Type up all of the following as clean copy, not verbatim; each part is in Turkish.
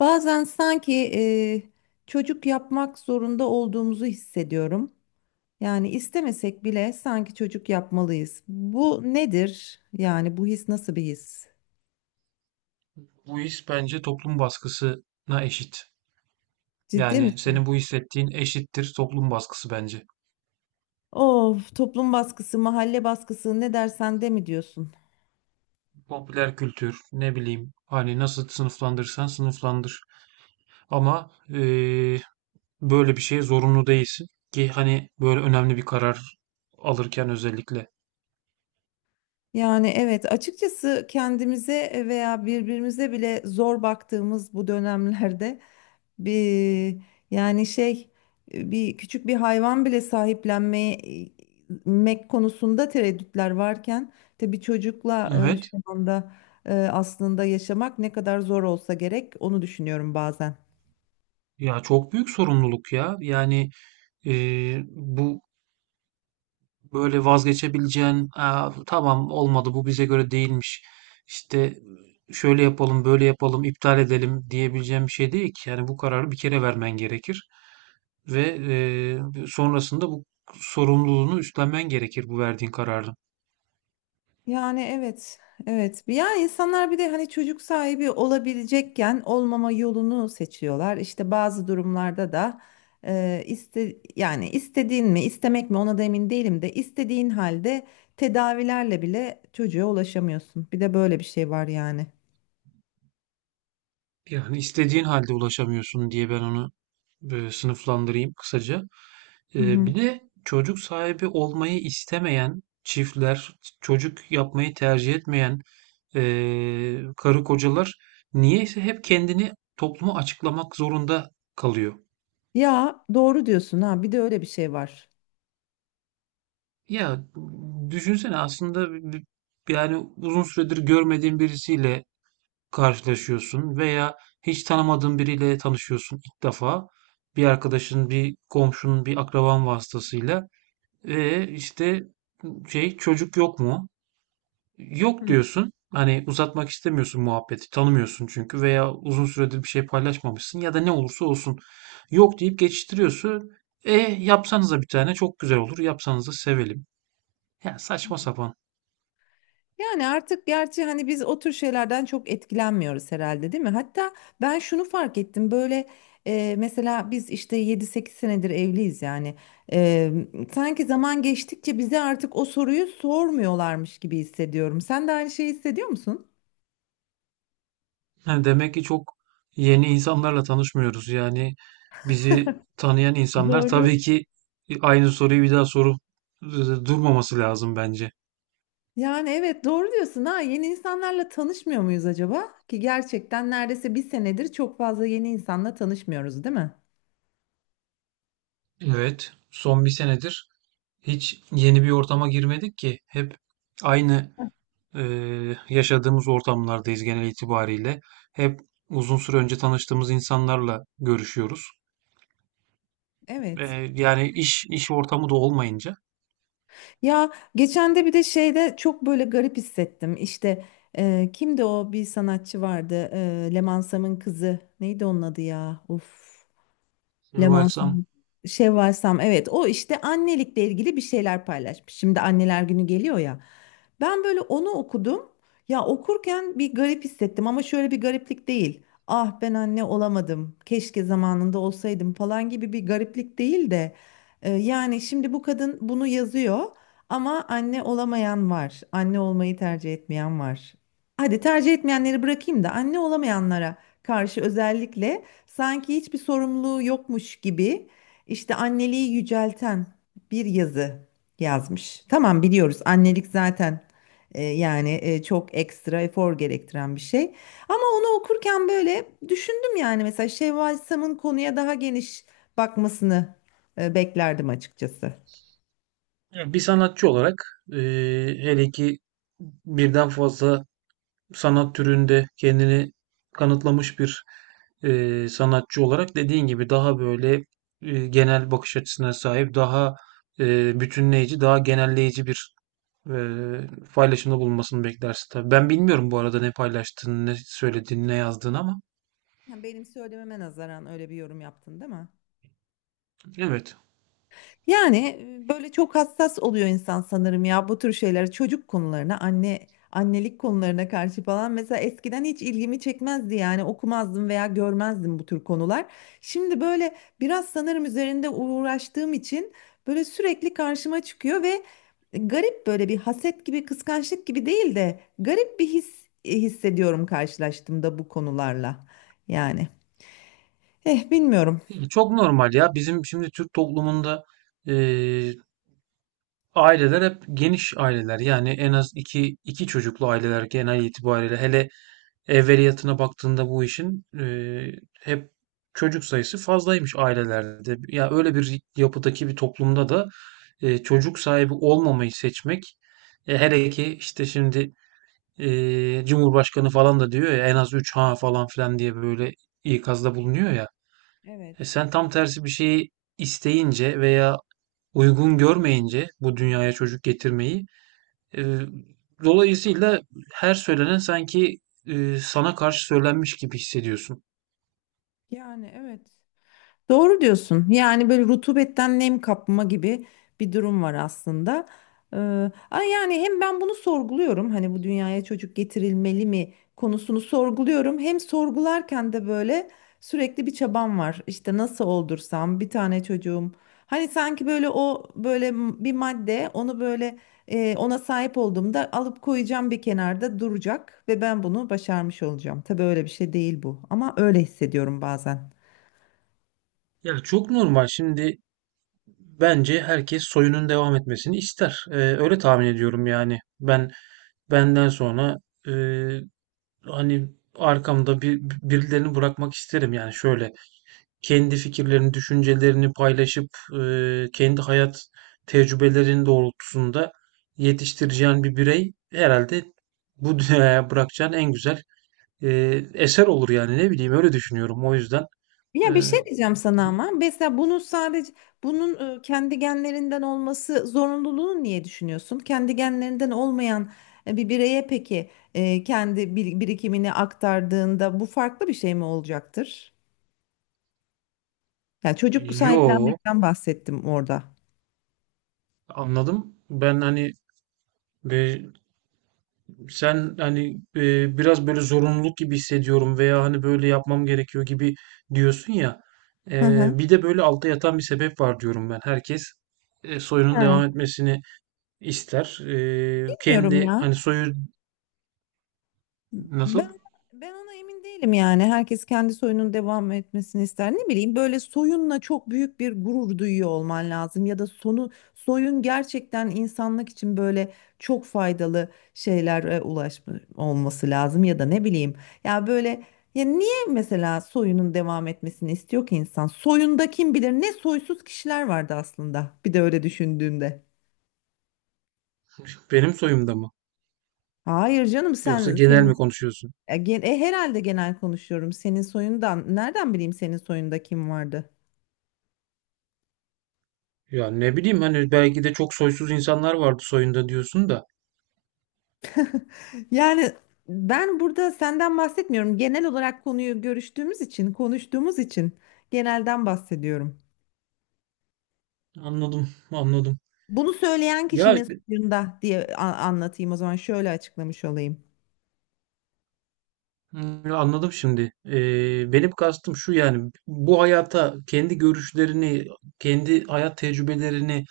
Bazen sanki çocuk yapmak zorunda olduğumuzu hissediyorum. Yani istemesek bile sanki çocuk yapmalıyız. Bu nedir? Yani bu his nasıl bir his? Bu his bence toplum baskısına eşit. Ciddi Yani misin? senin bu hissettiğin eşittir toplum baskısı bence. Of, toplum baskısı, mahalle baskısı ne dersen de mi diyorsun? Popüler kültür, ne bileyim, hani nasıl sınıflandırırsan sınıflandır. Ama böyle bir şeye zorunlu değilsin ki hani böyle önemli bir karar alırken özellikle. Yani evet, açıkçası kendimize veya birbirimize bile zor baktığımız bu dönemlerde Bir, yani şey, bir küçük bir hayvan bile sahiplenmek konusunda tereddütler varken tabii çocukla Evet. şu anda aslında yaşamak ne kadar zor olsa gerek onu düşünüyorum bazen. Ya çok büyük sorumluluk ya. Yani e, bu böyle vazgeçebileceğin, "Aa, tamam olmadı, bu bize göre değilmiş. İşte şöyle yapalım, böyle yapalım, iptal edelim," diyebileceğim bir şey değil ki. Yani bu kararı bir kere vermen gerekir ve sonrasında bu sorumluluğunu üstlenmen gerekir, bu verdiğin kararın. Yani evet, evet. Yani insanlar bir de hani çocuk sahibi olabilecekken olmama yolunu seçiyorlar. İşte bazı durumlarda da yani istediğin mi, istemek mi ona da emin değilim de istediğin halde tedavilerle bile çocuğa ulaşamıyorsun. Bir de böyle bir şey var yani. Yani istediğin halde ulaşamıyorsun diye ben onu böyle sınıflandırayım kısaca. Hı hı. Bir de çocuk sahibi olmayı istemeyen çiftler, çocuk yapmayı tercih etmeyen karı kocalar niyeyse hep kendini topluma açıklamak zorunda kalıyor. Ya doğru diyorsun ha. Bir de öyle bir şey var. Ya düşünsene, aslında yani uzun süredir görmediğin birisiyle karşılaşıyorsun veya hiç tanımadığın biriyle tanışıyorsun ilk defa. Bir arkadaşın, bir komşunun, bir akraban vasıtasıyla ve işte, şey, çocuk yok mu? Yok diyorsun. Hani uzatmak istemiyorsun muhabbeti. Tanımıyorsun çünkü, veya uzun süredir bir şey paylaşmamışsın ya da ne olursa olsun. Yok deyip geçiştiriyorsun. E yapsanıza, bir tane çok güzel olur. Yapsanıza, sevelim. Ya, saçma sapan. Yani artık gerçi hani biz o tür şeylerden çok etkilenmiyoruz herhalde değil mi? Hatta ben şunu fark ettim böyle, mesela biz işte 7-8 senedir evliyiz yani. E, sanki zaman geçtikçe bize artık o soruyu sormuyorlarmış gibi hissediyorum. Sen de aynı şeyi hissediyor musun? Yani demek ki çok yeni insanlarla tanışmıyoruz. Yani bizi tanıyan insanlar Doğru. tabii ki aynı soruyu bir daha sorup e, durmaması lazım bence. Yani evet doğru diyorsun ha, yeni insanlarla tanışmıyor muyuz acaba? Ki gerçekten neredeyse bir senedir çok fazla yeni insanla tanışmıyoruz değil mi? Evet, son bir senedir hiç yeni bir ortama girmedik ki. Hep aynı e, yaşadığımız ortamlardayız genel itibariyle. Hep uzun süre önce tanıştığımız insanlarla görüşüyoruz. E, Evet. Yani iş ortamı da olmayınca. Ya geçen de bir de şeyde çok böyle garip hissettim. İşte kimdi o, bir sanatçı vardı? Leman Sam'ın kızı. Neydi onun adı ya? Of. Varsam. Lemansin, Şevval Sam, evet o işte annelikle ilgili bir şeyler paylaşmış. Şimdi anneler günü geliyor ya. Ben böyle onu okudum. Ya okurken bir garip hissettim, ama şöyle bir gariplik değil. Ah, ben anne olamadım, keşke zamanında olsaydım falan gibi bir gariplik değil de, yani şimdi bu kadın bunu yazıyor ama anne olamayan var. Anne olmayı tercih etmeyen var. Hadi tercih etmeyenleri bırakayım da anne olamayanlara karşı özellikle sanki hiçbir sorumluluğu yokmuş gibi, işte anneliği yücelten bir yazı yazmış. Tamam, biliyoruz annelik zaten çok ekstra efor gerektiren bir şey. Ama onu okurken böyle düşündüm, yani mesela Şevval Sam'ın konuya daha geniş bakmasını beklerdim açıkçası. Ya, bir sanatçı olarak, e, hele ki birden fazla sanat türünde kendini kanıtlamış bir sanatçı olarak, dediğin gibi, daha böyle genel bakış açısına sahip, daha bütünleyici, daha genelleyici bir e, paylaşımda bulunmasını beklersin tabii. Ben bilmiyorum bu arada ne paylaştığını, ne söylediğini, ne yazdığını, ama Yani benim söylememe nazaran öyle bir yorum yaptın değil mi? evet. Yani böyle çok hassas oluyor insan sanırım ya, bu tür şeylere, çocuk konularına, anne annelik konularına karşı falan. Mesela eskiden hiç ilgimi çekmezdi, yani okumazdım veya görmezdim bu tür konular. Şimdi böyle biraz sanırım üzerinde uğraştığım için böyle sürekli karşıma çıkıyor ve garip, böyle bir haset gibi, kıskançlık gibi değil de garip bir his hissediyorum karşılaştığımda bu konularla, yani. Eh, bilmiyorum. Yani çok normal ya. Bizim şimdi Türk toplumunda e, aileler hep geniş aileler, yani en az iki çocuklu aileler genel itibariyle, hele evveliyatına baktığında bu işin, hep çocuk sayısı fazlaymış ailelerde. Ya öyle bir yapıdaki bir toplumda da çocuk sahibi olmamayı seçmek, hele ki işte şimdi Cumhurbaşkanı falan da diyor ya, en az 3 ha falan filan diye, böyle ikazda bulunuyor ya. E, Evet. sen tam tersi bir şeyi isteyince veya uygun görmeyince bu dünyaya çocuk getirmeyi, ee, dolayısıyla her söylenen sanki sana karşı söylenmiş gibi hissediyorsun. Yani evet. Doğru diyorsun. Yani böyle rutubetten nem kapma gibi bir durum var aslında. Ee, ama yani hem ben bunu sorguluyorum. Hani bu dünyaya çocuk getirilmeli mi konusunu sorguluyorum. Hem sorgularken de böyle sürekli bir çabam var. İşte nasıl oldursam bir tane çocuğum. Hani sanki böyle, o böyle bir madde, onu böyle ona sahip olduğumda alıp koyacağım, bir kenarda duracak ve ben bunu başarmış olacağım. Tabii öyle bir şey değil bu, ama öyle hissediyorum bazen. Ya çok normal. Şimdi bence herkes soyunun devam etmesini ister. Öyle tahmin ediyorum yani. Ben benden sonra, e, hani arkamda bir birilerini bırakmak isterim, yani şöyle kendi fikirlerini, düşüncelerini paylaşıp, e, kendi hayat tecrübelerinin doğrultusunda yetiştireceğin bir birey herhalde bu dünyaya bırakacağın en güzel e, eser olur yani. Ne bileyim, öyle düşünüyorum o yüzden. E, Ya bir şey diyeceğim sana ama, mesela bunu sadece bunun kendi genlerinden olması zorunluluğunu niye düşünüyorsun? Kendi genlerinden olmayan bir bireye peki kendi birikimini aktardığında bu farklı bir şey mi olacaktır? Yani çocuk yo, sahiplenmekten bahsettim orada. anladım. Ben hani, e, sen hani, biraz böyle zorunluluk gibi hissediyorum veya hani böyle yapmam gerekiyor gibi diyorsun ya. Hı hı. Bir de böyle altta yatan bir sebep var diyorum ben. Herkes soyunun Ha, devam etmesini ister. Bilmiyorum Kendi ya. hani soyu nasıl? Ben ben ona emin değilim yani. Herkes kendi soyunun devam etmesini ister. Ne bileyim, böyle soyunla çok büyük bir gurur duyuyor olman lazım, ya da sonu soyun gerçekten insanlık için böyle çok faydalı şeylere ulaşma olması lazım, ya da ne bileyim. Ya böyle, ya niye mesela soyunun devam etmesini istiyor ki insan? Soyunda kim bilir ne soysuz kişiler vardı aslında. Bir de öyle düşündüğünde. Benim soyumda mı? Hayır canım, Yoksa sen genel senin… mi konuşuyorsun? Herhalde genel konuşuyorum. Senin soyundan nereden bileyim, senin soyunda kim vardı? Ya ne bileyim, hani belki de çok soysuz insanlar vardı soyunda diyorsun da. Yani ben burada senden bahsetmiyorum. Genel olarak konuyu görüştüğümüz için, konuştuğumuz için genelden bahsediyorum. Anladım, anladım. Bunu söyleyen Ya, kişinin soyunda diye anlatayım, o zaman şöyle açıklamış olayım. Anladım şimdi. Benim kastım şu, yani bu hayata kendi görüşlerini, kendi hayat tecrübelerini,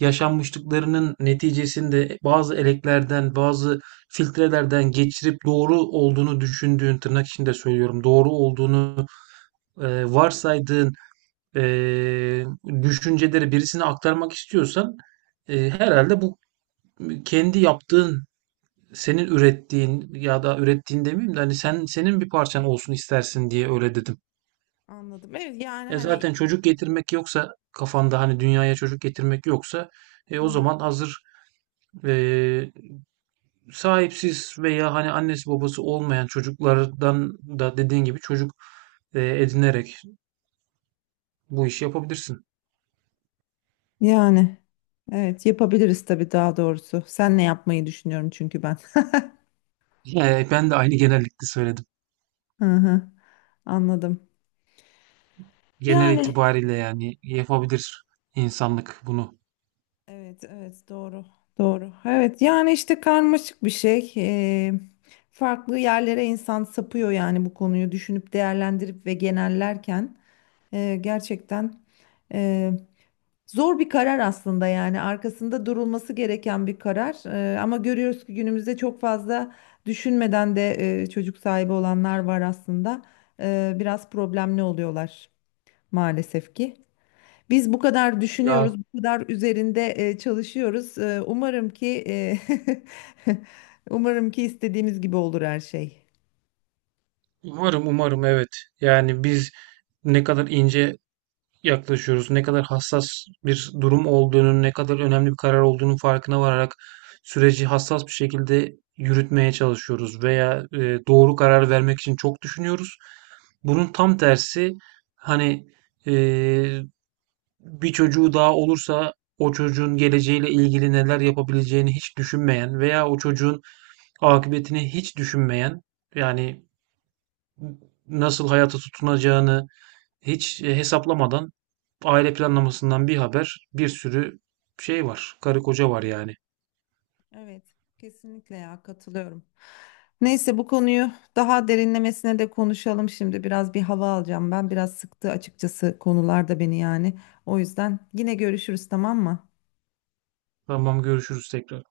yaşanmışlıklarının neticesinde bazı eleklerden, bazı filtrelerden geçirip doğru olduğunu düşündüğün, tırnak içinde söylüyorum, doğru olduğunu varsaydığın e, düşünceleri birisine aktarmak istiyorsan, herhalde bu kendi yaptığın, senin ürettiğin, ya da ürettiğin demeyeyim de, hani sen, senin bir parçan olsun istersin diye öyle dedim. Anladım. Evet yani hani. Zaten çocuk getirmek yoksa kafanda, hani dünyaya çocuk getirmek yoksa, Hı o hı. zaman hazır, e, sahipsiz veya hani annesi babası olmayan çocuklardan da, dediğin gibi, çocuk edinerek bu işi yapabilirsin. Yani evet, yapabiliriz tabii, daha doğrusu. Senle yapmayı düşünüyorum çünkü ben. Ben de aynı genellikle söyledim. Hı hı, anladım. Genel Yani itibariyle, yani yapabilir insanlık bunu. evet, evet doğru. Doğru. Evet yani işte karmaşık bir şey. Farklı yerlere insan sapıyor yani, bu konuyu düşünüp değerlendirip ve genellerken gerçekten e, zor bir karar aslında, yani arkasında durulması gereken bir karar. Ama görüyoruz ki günümüzde çok fazla düşünmeden de çocuk sahibi olanlar var aslında. Biraz problemli oluyorlar maalesef ki. Biz bu kadar düşünüyoruz, Ya bu kadar üzerinde çalışıyoruz. Umarım ki umarım ki istediğimiz gibi olur her şey. umarım, umarım, evet. Yani biz ne kadar ince yaklaşıyoruz. Ne kadar hassas bir durum olduğunun, ne kadar önemli bir karar olduğunun farkına vararak süreci hassas bir şekilde yürütmeye çalışıyoruz veya doğru karar vermek için çok düşünüyoruz. Bunun tam tersi, hani, e, bir çocuğu daha olursa o çocuğun geleceğiyle ilgili neler yapabileceğini hiç düşünmeyen veya o çocuğun akıbetini hiç düşünmeyen, yani nasıl hayata tutunacağını hiç, hesaplamadan, aile planlamasından bir haber, bir sürü şey var, karı koca var yani. Evet, kesinlikle ya, katılıyorum. Neyse, bu konuyu daha derinlemesine de konuşalım şimdi. Biraz bir hava alacağım. Ben biraz sıktı açıkçası konular da beni, yani. O yüzden yine görüşürüz, tamam mı? Tamam, görüşürüz tekrar.